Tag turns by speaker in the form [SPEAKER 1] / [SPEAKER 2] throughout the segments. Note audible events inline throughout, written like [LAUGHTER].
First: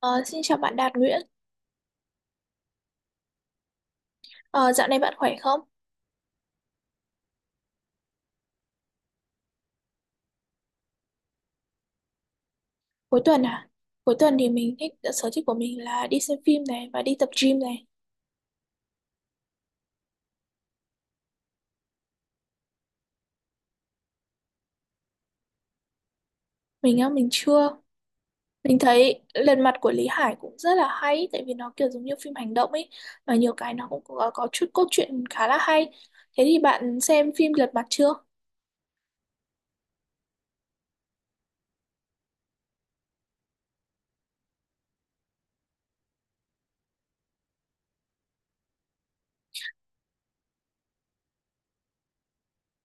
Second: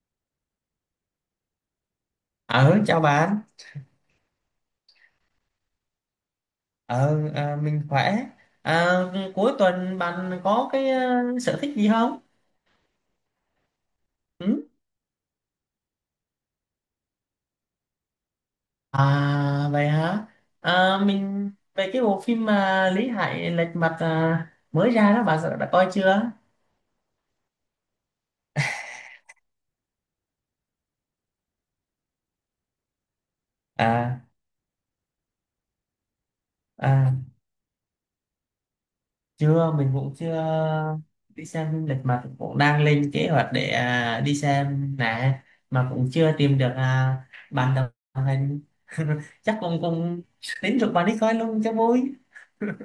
[SPEAKER 1] Ờ, xin chào bạn Đạt Nguyễn.
[SPEAKER 2] Ờ, chào bạn.
[SPEAKER 1] Ờ, dạo này bạn khỏe không?
[SPEAKER 2] Ờ, mình khỏe. Cuối tuần bạn có cái sở thích gì không?
[SPEAKER 1] Cuối tuần à? Cuối tuần thì
[SPEAKER 2] Ừ?
[SPEAKER 1] mình thích sở thích của mình là đi xem phim này và đi tập gym này.
[SPEAKER 2] À, vậy hả? Mình về cái bộ phim mà Lý Hải lệch mặt mới ra đó, bạn đã coi chưa?
[SPEAKER 1] Mình chưa. Mình thấy Lần Mặt của Lý Hải cũng rất là hay, tại vì nó kiểu giống như phim hành động ấy, và nhiều cái nó cũng
[SPEAKER 2] À,
[SPEAKER 1] có chút cốt truyện khá là hay. Thế thì bạn
[SPEAKER 2] à,
[SPEAKER 1] xem phim Lật Mặt chưa?
[SPEAKER 2] chưa, mình cũng chưa đi xem phim lệch mặt, cũng đang lên kế hoạch để đi xem nè, mà cũng chưa tìm được bạn đồng hành. [LAUGHS] Chắc cũng cũng tính rủ bạn đi coi luôn cho vui.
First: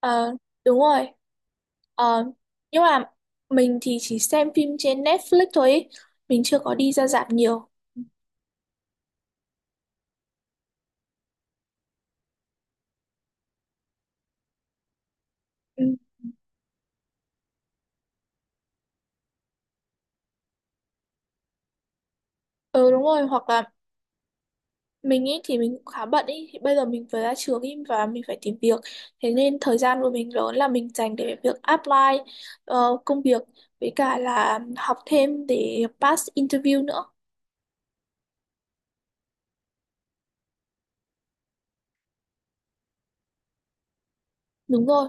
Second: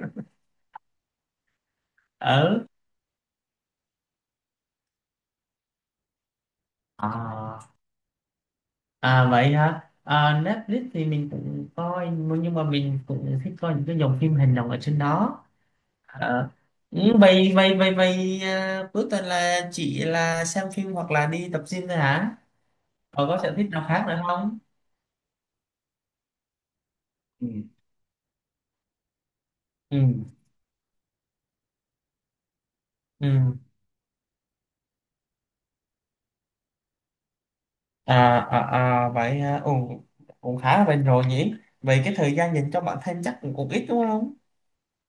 [SPEAKER 1] Ờ, đúng rồi. Ờ,
[SPEAKER 2] Ờ.
[SPEAKER 1] nhưng mà mình thì chỉ xem phim trên Netflix thôi ý. Mình chưa có đi ra rạp
[SPEAKER 2] À,
[SPEAKER 1] nhiều.
[SPEAKER 2] à, vậy hả? À, Netflix thì mình cũng coi, nhưng mà mình cũng thích coi những cái dòng phim hành động ở trên đó.
[SPEAKER 1] Ừ,
[SPEAKER 2] À, ừ, vậy vậy vậy vậy à, cuối tuần là chỉ là xem phim hoặc là đi tập gym thôi hả?
[SPEAKER 1] ừ, đúng rồi,
[SPEAKER 2] Còn có
[SPEAKER 1] hoặc
[SPEAKER 2] sở thích
[SPEAKER 1] là
[SPEAKER 2] nào khác nữa không?
[SPEAKER 1] mình ý thì mình cũng khá bận ý, thì bây giờ mình vừa ra
[SPEAKER 2] Ừ.
[SPEAKER 1] trường ý và mình phải tìm việc, thế nên thời
[SPEAKER 2] Ừ,
[SPEAKER 1] gian của mình lớn là mình dành để việc apply công việc,
[SPEAKER 2] ừ,
[SPEAKER 1] với cả là học thêm để pass interview nữa.
[SPEAKER 2] vậy, ừ, cũng khá là bền rồi nhỉ. Vậy cái thời gian dành cho bản thân chắc cũng ít đúng không?
[SPEAKER 1] Đúng rồi.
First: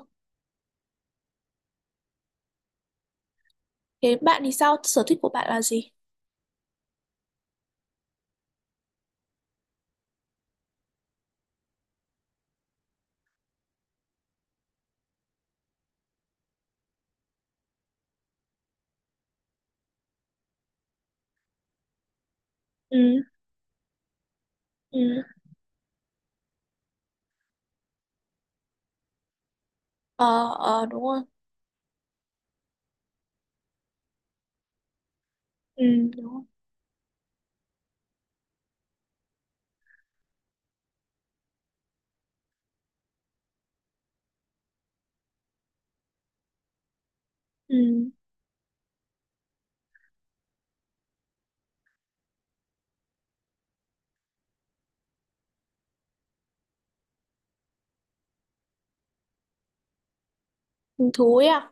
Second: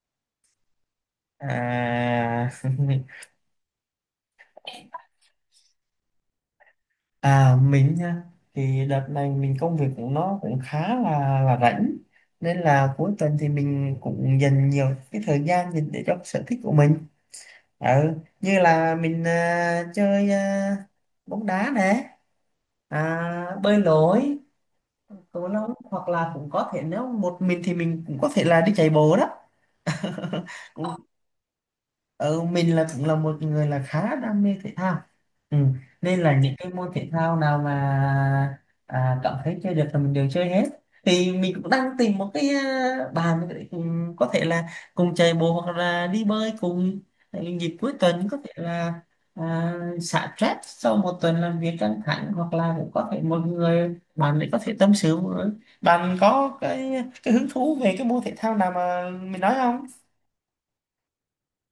[SPEAKER 2] À. [LAUGHS]
[SPEAKER 1] Thế bạn thì sao? Sở thích của bạn là gì?
[SPEAKER 2] À, mình nha, thì đợt này mình công việc của nó cũng khá là rảnh, nên là cuối tuần thì mình cũng dành nhiều cái thời gian dành để cho cái sở thích của mình, ừ, như là mình chơi bóng đá nè,
[SPEAKER 1] Ừ,
[SPEAKER 2] bơi lội,
[SPEAKER 1] ừ,
[SPEAKER 2] cầu lông, hoặc là cũng có thể nếu một mình thì mình cũng có thể là đi chạy bộ đó.
[SPEAKER 1] ờ,
[SPEAKER 2] [LAUGHS] Cũng,
[SPEAKER 1] ờ, đúng rồi,
[SPEAKER 2] Ờ, mình là cũng là một người là khá đam mê thể thao. Ừ.
[SPEAKER 1] ừ
[SPEAKER 2] Nên
[SPEAKER 1] đúng
[SPEAKER 2] là
[SPEAKER 1] rồi,
[SPEAKER 2] những cái môn thể thao nào mà cảm thấy chơi được là mình đều chơi hết, thì mình cũng đang tìm một cái bàn để cùng- có thể là cùng chạy bộ hoặc là đi bơi cùng. Tại dịp cuối
[SPEAKER 1] ừ,
[SPEAKER 2] tuần có thể là à, xả stress sau một tuần làm việc căng thẳng, hoặc là cũng có thể một người bạn để có thể tâm sự với- bạn có cái hứng thú về cái môn thể thao nào mà mình nói không?
[SPEAKER 1] hứng thú ấy à?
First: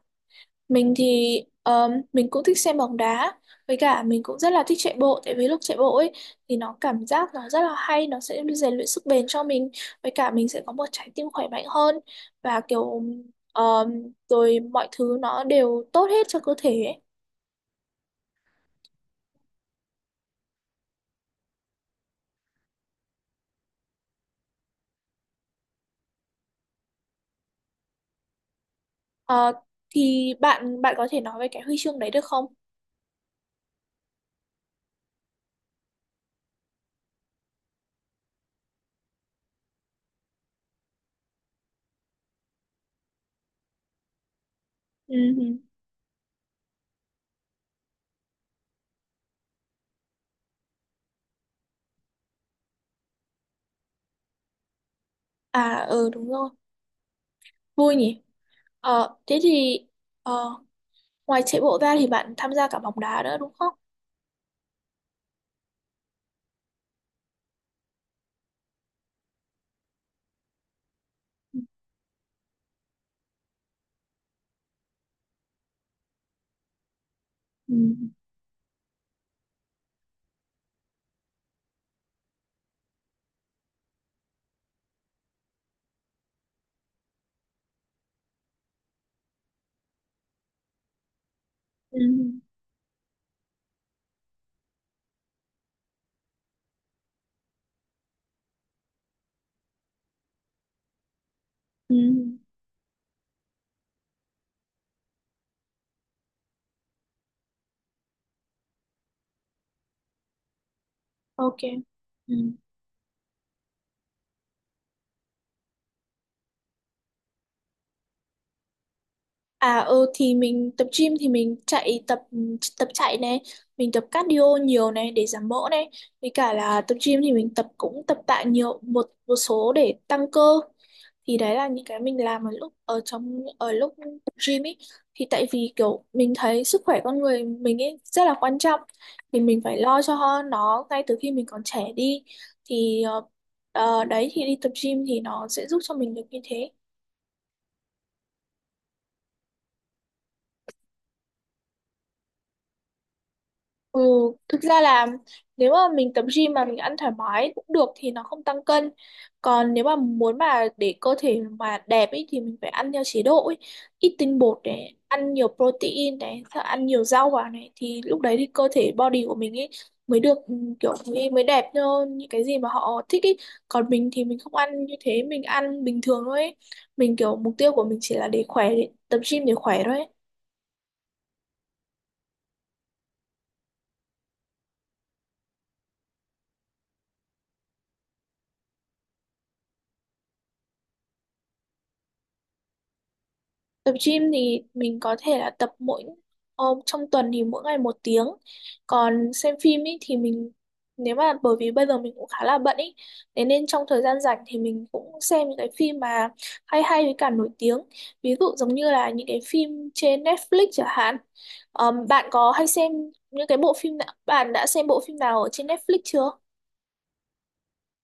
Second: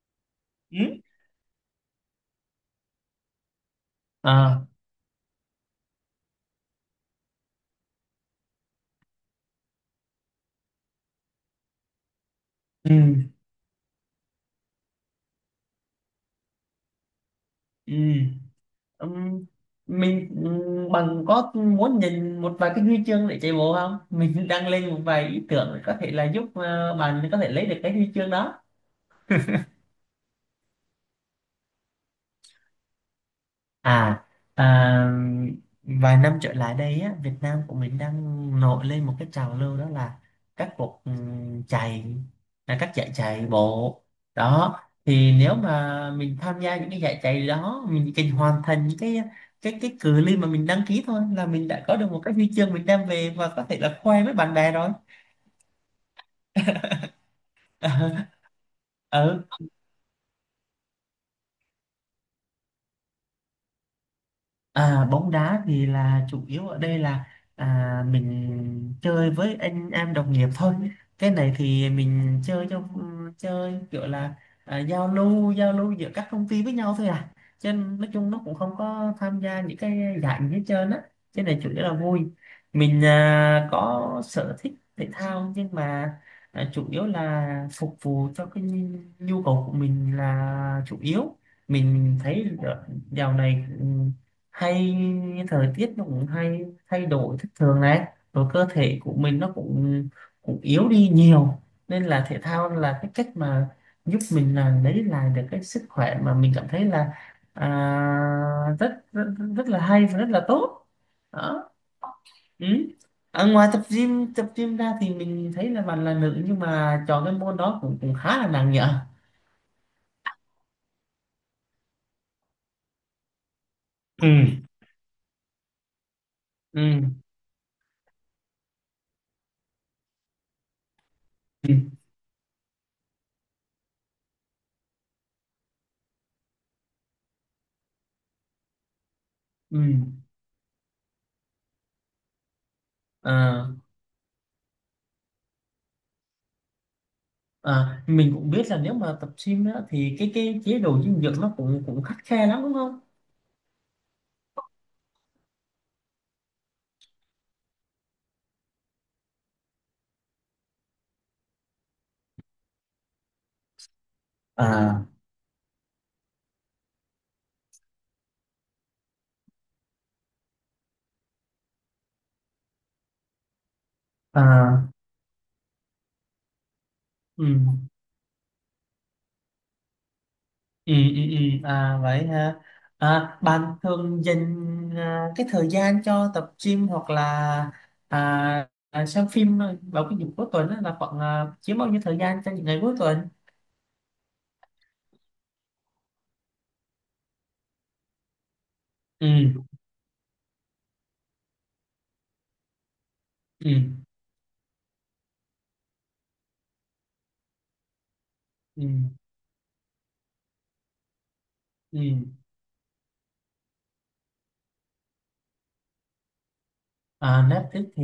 [SPEAKER 2] Ừ.
[SPEAKER 1] Mình thì mình cũng thích xem bóng đá, với cả mình cũng rất là
[SPEAKER 2] À,
[SPEAKER 1] thích chạy bộ, tại vì lúc chạy bộ ấy thì nó cảm giác nó rất là hay, nó sẽ rèn luyện sức bền cho mình, với cả mình sẽ có một trái tim khỏe mạnh hơn, và kiểu
[SPEAKER 2] ừ.
[SPEAKER 1] rồi mọi thứ nó đều tốt hết cho cơ thể ấy.
[SPEAKER 2] Ừ. ừm, Mình, bằng có muốn nhìn một vài cái huy chương để chạy bộ không? Mình đang lên một vài ý tưởng, có thể là giúp bạn có thể lấy được cái huy chương đó.
[SPEAKER 1] Ờ, thì bạn bạn có thể nói về cái huy chương đấy được không?
[SPEAKER 2] À, à, vài năm trở lại đây á, Việt Nam của mình đang nổi lên một cái trào lưu, đó là các cuộc chạy, là các giải chạy bộ đó.
[SPEAKER 1] Ừ.
[SPEAKER 2] Thì nếu mà mình tham gia những cái giải chạy đó, mình chỉ cần hoàn thành những cái cự ly mà mình đăng ký thôi là mình đã có được một cái huy chương mình đem về và có thể là khoe với bạn bè rồi.
[SPEAKER 1] À, ừ, đúng rồi, vui nhỉ. Ờ,
[SPEAKER 2] [LAUGHS]
[SPEAKER 1] thế
[SPEAKER 2] Ừ.
[SPEAKER 1] thì ờ, ngoài chạy bộ ra thì bạn tham gia cả bóng đá nữa đúng không?
[SPEAKER 2] À, bóng đá thì là chủ yếu ở đây là mình chơi với anh em đồng nghiệp thôi. Cái này thì mình chơi cho, chơi kiểu là giao lưu giữa các công ty với nhau thôi à. Cho
[SPEAKER 1] Ừ.
[SPEAKER 2] nên nói chung nó cũng không có tham gia những cái giải gì hết trơn á. Cái này chủ yếu là vui. Mình có sở thích thể thao, nhưng mà chủ yếu là phục vụ cho cái nhu cầu của mình là chủ yếu.
[SPEAKER 1] Ừ.
[SPEAKER 2] Mình thấy dạo này, hay thời tiết nó cũng hay thay đổi thất thường này, rồi cơ thể của mình nó cũng cũng yếu đi nhiều,
[SPEAKER 1] Ừ,
[SPEAKER 2] nên là thể thao là cái cách mà giúp mình là lấy lại được cái sức khỏe mà mình cảm thấy là à, rất, rất rất là hay và rất là tốt
[SPEAKER 1] OK.
[SPEAKER 2] đó.
[SPEAKER 1] Ừ.
[SPEAKER 2] Ừ. Ngoài tập gym ra thì mình thấy là bạn là nữ, nhưng mà chọn cái môn đó cũng cũng khá là nặng nhở.
[SPEAKER 1] À, ừ, thì mình tập gym thì mình chạy tập tập chạy này, mình tập cardio
[SPEAKER 2] Ừ.
[SPEAKER 1] nhiều này để giảm mỡ này, với cả là
[SPEAKER 2] Ừ,
[SPEAKER 1] tập gym thì mình tập cũng tập tạ nhiều, một một số để tăng cơ. Thì đấy là
[SPEAKER 2] ừ,
[SPEAKER 1] những cái mình làm ở lúc tập gym ấy. Thì tại vì kiểu mình thấy sức khỏe con người mình ấy rất là quan trọng, thì mình phải
[SPEAKER 2] ừ,
[SPEAKER 1] lo cho nó ngay từ khi mình còn trẻ đi. Thì
[SPEAKER 2] à,
[SPEAKER 1] đấy thì đi tập gym thì nó sẽ giúp cho mình được như thế.
[SPEAKER 2] à, mình cũng biết là nếu mà tập gym á, thì cái chế độ dinh dưỡng nó cũng cũng khắt khe lắm đúng không?
[SPEAKER 1] Ừ, thực ra là nếu mà mình tập gym mà mình ăn thoải mái cũng được thì nó không tăng cân. Còn nếu mà muốn mà để cơ thể mà đẹp ấy thì mình phải ăn theo chế độ ấy. Ít tinh bột này,
[SPEAKER 2] à
[SPEAKER 1] ăn nhiều protein này, sợ ăn nhiều rau vào này thì lúc đấy thì cơ thể body của mình ấy mới được ừ, kiểu mới đẹp như những cái gì mà họ thích ấy. Còn mình thì mình không ăn
[SPEAKER 2] à
[SPEAKER 1] như thế, mình ăn bình thường thôi ấy. Mình kiểu
[SPEAKER 2] Ừ.
[SPEAKER 1] mục tiêu của mình chỉ là để khỏe, để tập gym để khỏe thôi ấy.
[SPEAKER 2] Ừ, ừ, ừ. À vậy ha. À, bạn thường dành cái thời gian cho tập gym hoặc là xem phim vào cái dịp cuối tuần á, là khoảng chiếm bao nhiêu thời gian trong những ngày cuối tuần?
[SPEAKER 1] Tập gym thì mình có thể là tập mỗi trong tuần thì mỗi ngày 1 tiếng. Còn xem
[SPEAKER 2] Ừ,
[SPEAKER 1] phim ý, thì mình nếu mà bởi vì bây giờ mình cũng khá là bận ý, thế nên
[SPEAKER 2] ừ,
[SPEAKER 1] trong thời gian rảnh thì mình cũng xem những cái phim mà hay hay với cả nổi tiếng. Ví dụ giống
[SPEAKER 2] ừ,
[SPEAKER 1] như là những cái phim trên Netflix chẳng hạn.
[SPEAKER 2] ừ.
[SPEAKER 1] Bạn có hay xem những cái bộ phim nào, bạn đã xem bộ phim nào ở trên Netflix chưa?
[SPEAKER 2] À, Netflix thì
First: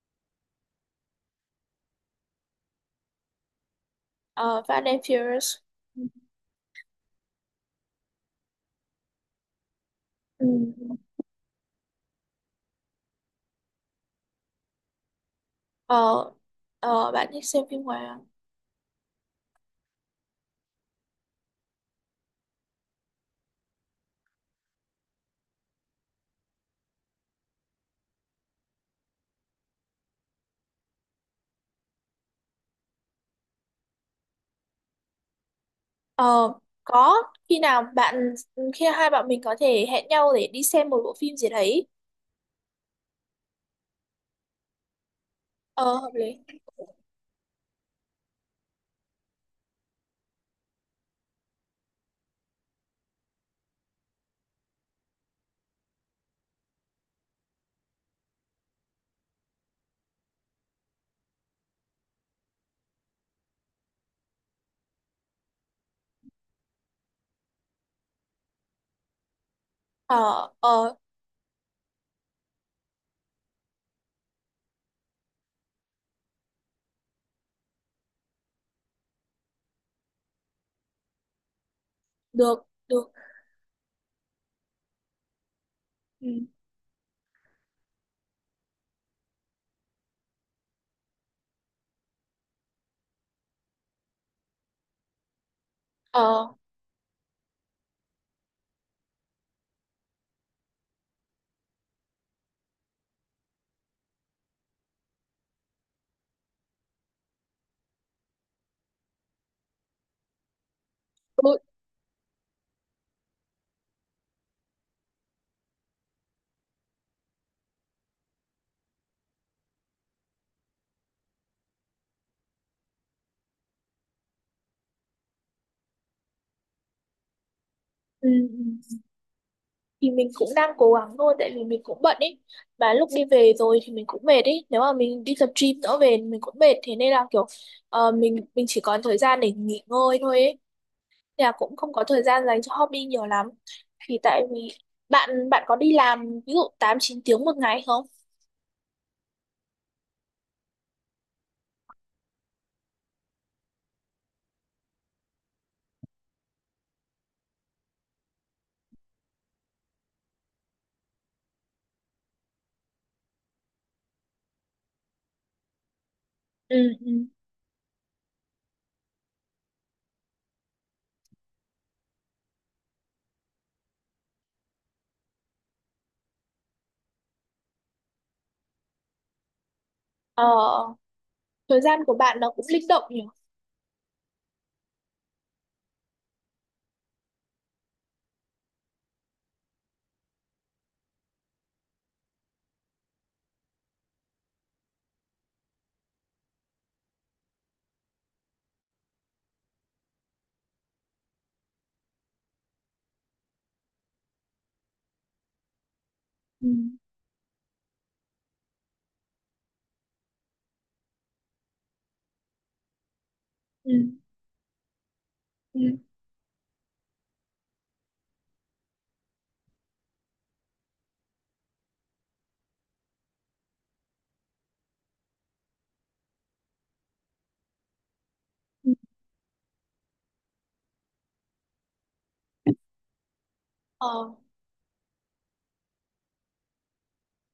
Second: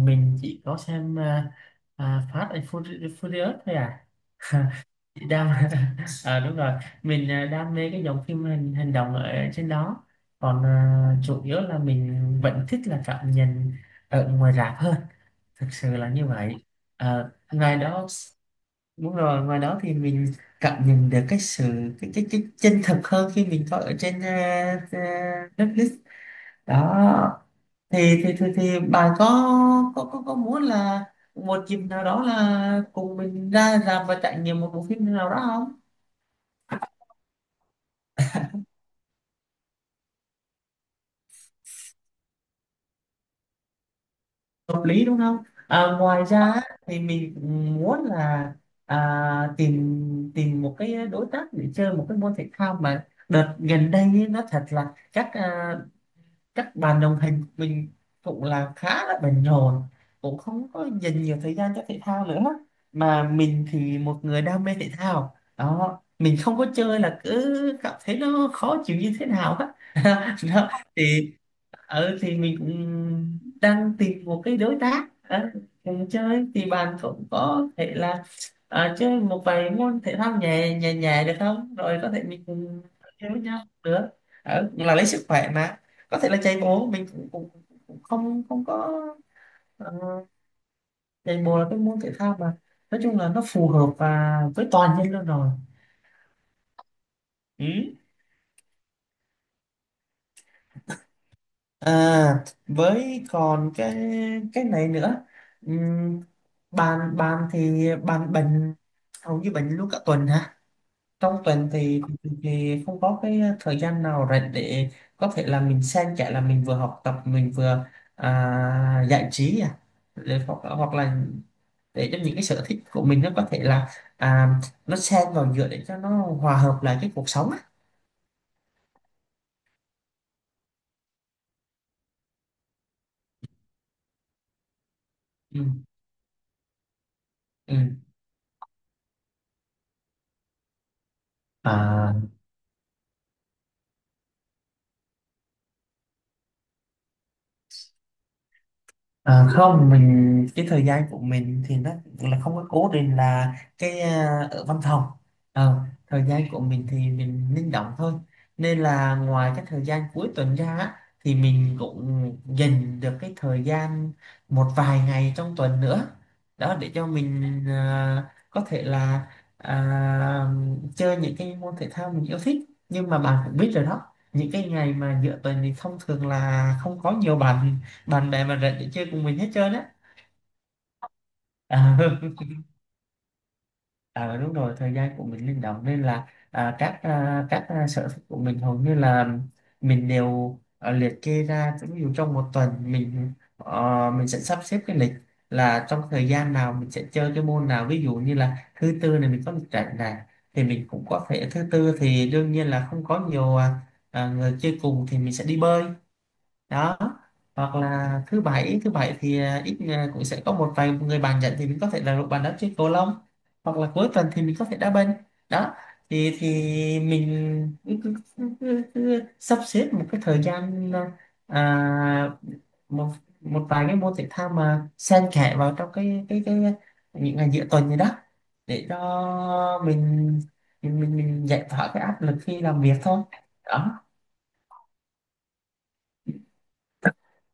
[SPEAKER 2] mình chỉ có xem Fast and Furious Furious thôi à. [LAUGHS]
[SPEAKER 1] Fast and
[SPEAKER 2] đam
[SPEAKER 1] Furious.
[SPEAKER 2] [LAUGHS] Ờ, đúng rồi, mình đam mê cái dòng phim hành động ở trên đó.
[SPEAKER 1] Ừ.
[SPEAKER 2] Còn chủ yếu là mình vẫn thích là cảm nhận ở ngoài rạp hơn, thực sự là như
[SPEAKER 1] Ờ,
[SPEAKER 2] vậy.
[SPEAKER 1] ờ, bạn
[SPEAKER 2] Ờ,
[SPEAKER 1] thích xem
[SPEAKER 2] ngoài
[SPEAKER 1] phim ngoài
[SPEAKER 2] đó,
[SPEAKER 1] à?
[SPEAKER 2] đúng rồi, ngoài đó thì mình cảm nhận được cái sự cái chân thực hơn khi mình coi ở trên ờ, Netflix đó. Thì bà có muốn là một dịp nào đó là cùng mình ra rạp và trải nghiệm một bộ phim nào đó không?
[SPEAKER 1] Ờ, có. khi nào bạn Khi hai bạn mình có thể hẹn nhau để đi xem một bộ phim gì đấy,
[SPEAKER 2] Hợp lý đúng không?
[SPEAKER 1] ờ, hợp
[SPEAKER 2] Ngoài
[SPEAKER 1] lý.
[SPEAKER 2] ra, á, thì mình muốn là tìm tìm một cái đối tác để chơi một cái môn thể thao, mà đợt gần đây ấy, nó thật là các bạn đồng hành của mình cũng là khá là bận rộn, cũng không có dành nhiều thời gian cho thể thao nữa, mà mình thì một người đam mê thể thao đó, mình không có chơi là cứ cảm thấy nó khó chịu như thế nào á.
[SPEAKER 1] Ờ,
[SPEAKER 2] [LAUGHS] Đó.
[SPEAKER 1] ờ,
[SPEAKER 2] Thì, thì mình cũng đang tìm một cái đối tác, cùng chơi, thì bạn cũng có thể là chơi một vài môn thể thao nhẹ nhẹ nhẹ được không, rồi có thể mình
[SPEAKER 1] được,
[SPEAKER 2] cùng
[SPEAKER 1] được.
[SPEAKER 2] chơi với nhau nữa. Cũng là lấy sức khỏe mà, có thể là
[SPEAKER 1] Ừ.
[SPEAKER 2] chạy bộ, mình cũng không không có, ờ, chạy bộ là cái môn thể thao mà nói chung là nó phù hợp và với toàn nhân luôn rồi.
[SPEAKER 1] Ờ.
[SPEAKER 2] Ừ. À, với còn cái này nữa. Ừm, bạn bạn thì bạn bệnh, hầu như bệnh luôn cả tuần hả? Trong
[SPEAKER 1] Ừ,
[SPEAKER 2] tuần thì không có cái thời gian nào rảnh để có thể là mình xen kẽ, là mình vừa học tập mình vừa giải trí để, hoặc là để cho những cái sở thích của mình nó có thể là, à, nó xen vào giữa để cho nó hòa hợp lại cái cuộc sống á.
[SPEAKER 1] ừ, ừ. Thì mình cũng đang cố gắng thôi, tại vì mình cũng bận ý, mà lúc đi về rồi thì mình cũng mệt ý, nếu mà mình đi tập
[SPEAKER 2] Ừ,
[SPEAKER 1] gym nữa về mình cũng mệt, thế nên là kiểu
[SPEAKER 2] ừ.
[SPEAKER 1] mình chỉ còn thời gian để nghỉ ngơi thôi ấy. Nên là cũng không có
[SPEAKER 2] À.
[SPEAKER 1] thời gian dành cho hobby nhiều lắm. Thì tại vì bạn bạn có đi làm ví dụ tám chín tiếng một ngày không?
[SPEAKER 2] Không, mình cái thời gian của mình thì nó cũng là không có cố định là cái, ở văn phòng. Ờ, Thời gian của mình thì mình linh động thôi, nên là ngoài cái thời gian cuối tuần ra á, thì mình cũng dành được cái thời gian một vài ngày trong tuần nữa
[SPEAKER 1] Ừ,
[SPEAKER 2] đó, để cho
[SPEAKER 1] ừ.
[SPEAKER 2] mình có thể là à, chơi những cái môn thể thao mình yêu thích. Nhưng mà bạn cũng biết rồi đó, những cái ngày mà giữa tuần thì thông thường là không có nhiều bạn bạn bè mình rảnh thì chơi cùng mình hết trơn á.
[SPEAKER 1] Ờ, thời
[SPEAKER 2] à,
[SPEAKER 1] gian của bạn nó cũng linh động nhỉ?
[SPEAKER 2] [LAUGHS] À, đúng rồi, thời gian của mình linh động, nên là các sở thích của mình hầu như là mình đều liệt kê ra. Ví dụ trong một tuần, mình sẽ sắp xếp cái lịch là trong thời gian nào mình sẽ chơi cái môn nào. Ví dụ như là thứ tư này mình có lịch rảnh này, thì mình cũng có thể thứ tư thì đương nhiên là không có nhiều người chơi cùng, thì mình sẽ đi bơi
[SPEAKER 1] Ừ,
[SPEAKER 2] đó. Hoặc là thứ bảy thì ít, cũng sẽ có một vài người bàn nhận thì mình có thể là bàn đá chơi cầu lông, hoặc là
[SPEAKER 1] ừ,
[SPEAKER 2] cuối tuần thì mình có thể đá banh đó.
[SPEAKER 1] ừ,
[SPEAKER 2] Thì mình cứ sắp xếp một cái thời gian, à, một một vài cái môn thể thao mà xen kẽ vào trong cái những ngày giữa tuần này đó, để
[SPEAKER 1] ừ.
[SPEAKER 2] cho mình giải tỏa cái áp lực khi làm việc thôi đó.
[SPEAKER 1] Ờ,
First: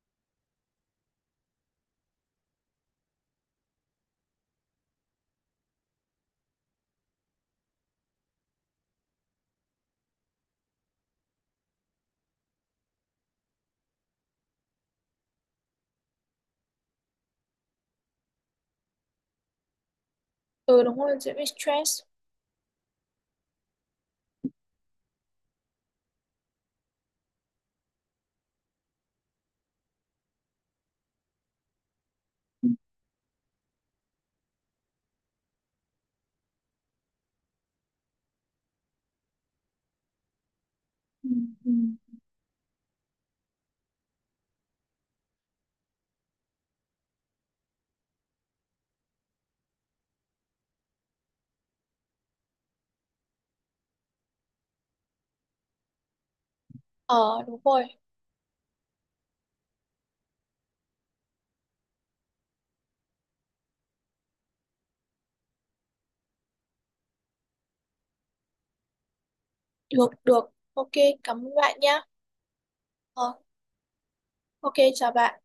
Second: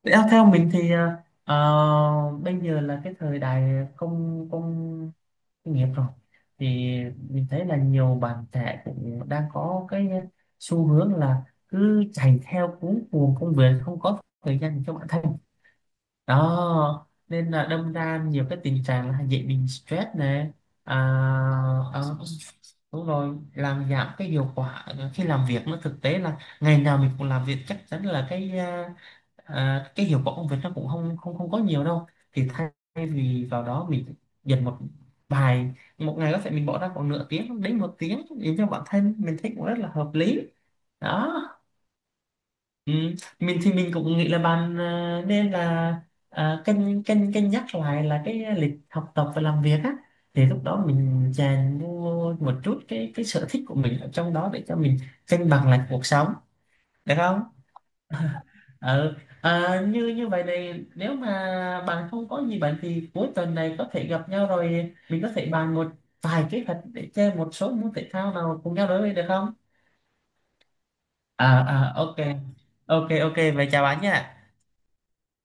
[SPEAKER 2] Thế, theo mình thì bây giờ là cái thời đại công công nghiệp rồi, thì mình thấy là nhiều bạn trẻ cũng đang có cái xu hướng là cứ chạy theo cuống cuồng công việc, không có thời gian cho bản thân đó, nên là đâm ra nhiều cái tình trạng là dễ bị stress này.
[SPEAKER 1] ừ,
[SPEAKER 2] à,
[SPEAKER 1] đúng rồi, dễ bị stress.
[SPEAKER 2] ờ, Đúng rồi, làm giảm cái hiệu quả khi làm việc, nó thực tế là ngày nào mình cũng làm việc chắc chắn là cái, cái hiệu quả công việc nó cũng không không không có nhiều đâu. Thì thay vì vào đó, mình dành vài một ngày có thể mình bỏ ra khoảng nửa tiếng đến một tiếng để cho bản thân, mình thấy cũng rất là hợp lý
[SPEAKER 1] Ừ,
[SPEAKER 2] đó.
[SPEAKER 1] ừ.
[SPEAKER 2] Ừ. Mình thì mình cũng nghĩ là bạn nên là cân cân cân nhắc lại là cái lịch học tập và làm việc á, thì lúc đó mình chèn vô một chút cái sở thích của mình ở trong đó để cho mình cân bằng lại cuộc sống, được không?
[SPEAKER 1] Ờ, đúng rồi,
[SPEAKER 2] Ừ. À, như như vậy này, nếu mà bạn không có gì bạn, thì cuối tuần này có thể gặp nhau, rồi mình có thể bàn một vài kế hoạch để chơi một số môn thể thao nào cùng nhau đối với, được không?
[SPEAKER 1] được, được. OK, cảm
[SPEAKER 2] À,
[SPEAKER 1] ơn bạn nhá.
[SPEAKER 2] ok, ok,
[SPEAKER 1] Ờ,
[SPEAKER 2] ok, vậy chào bạn nha.
[SPEAKER 1] OK, chào bạn.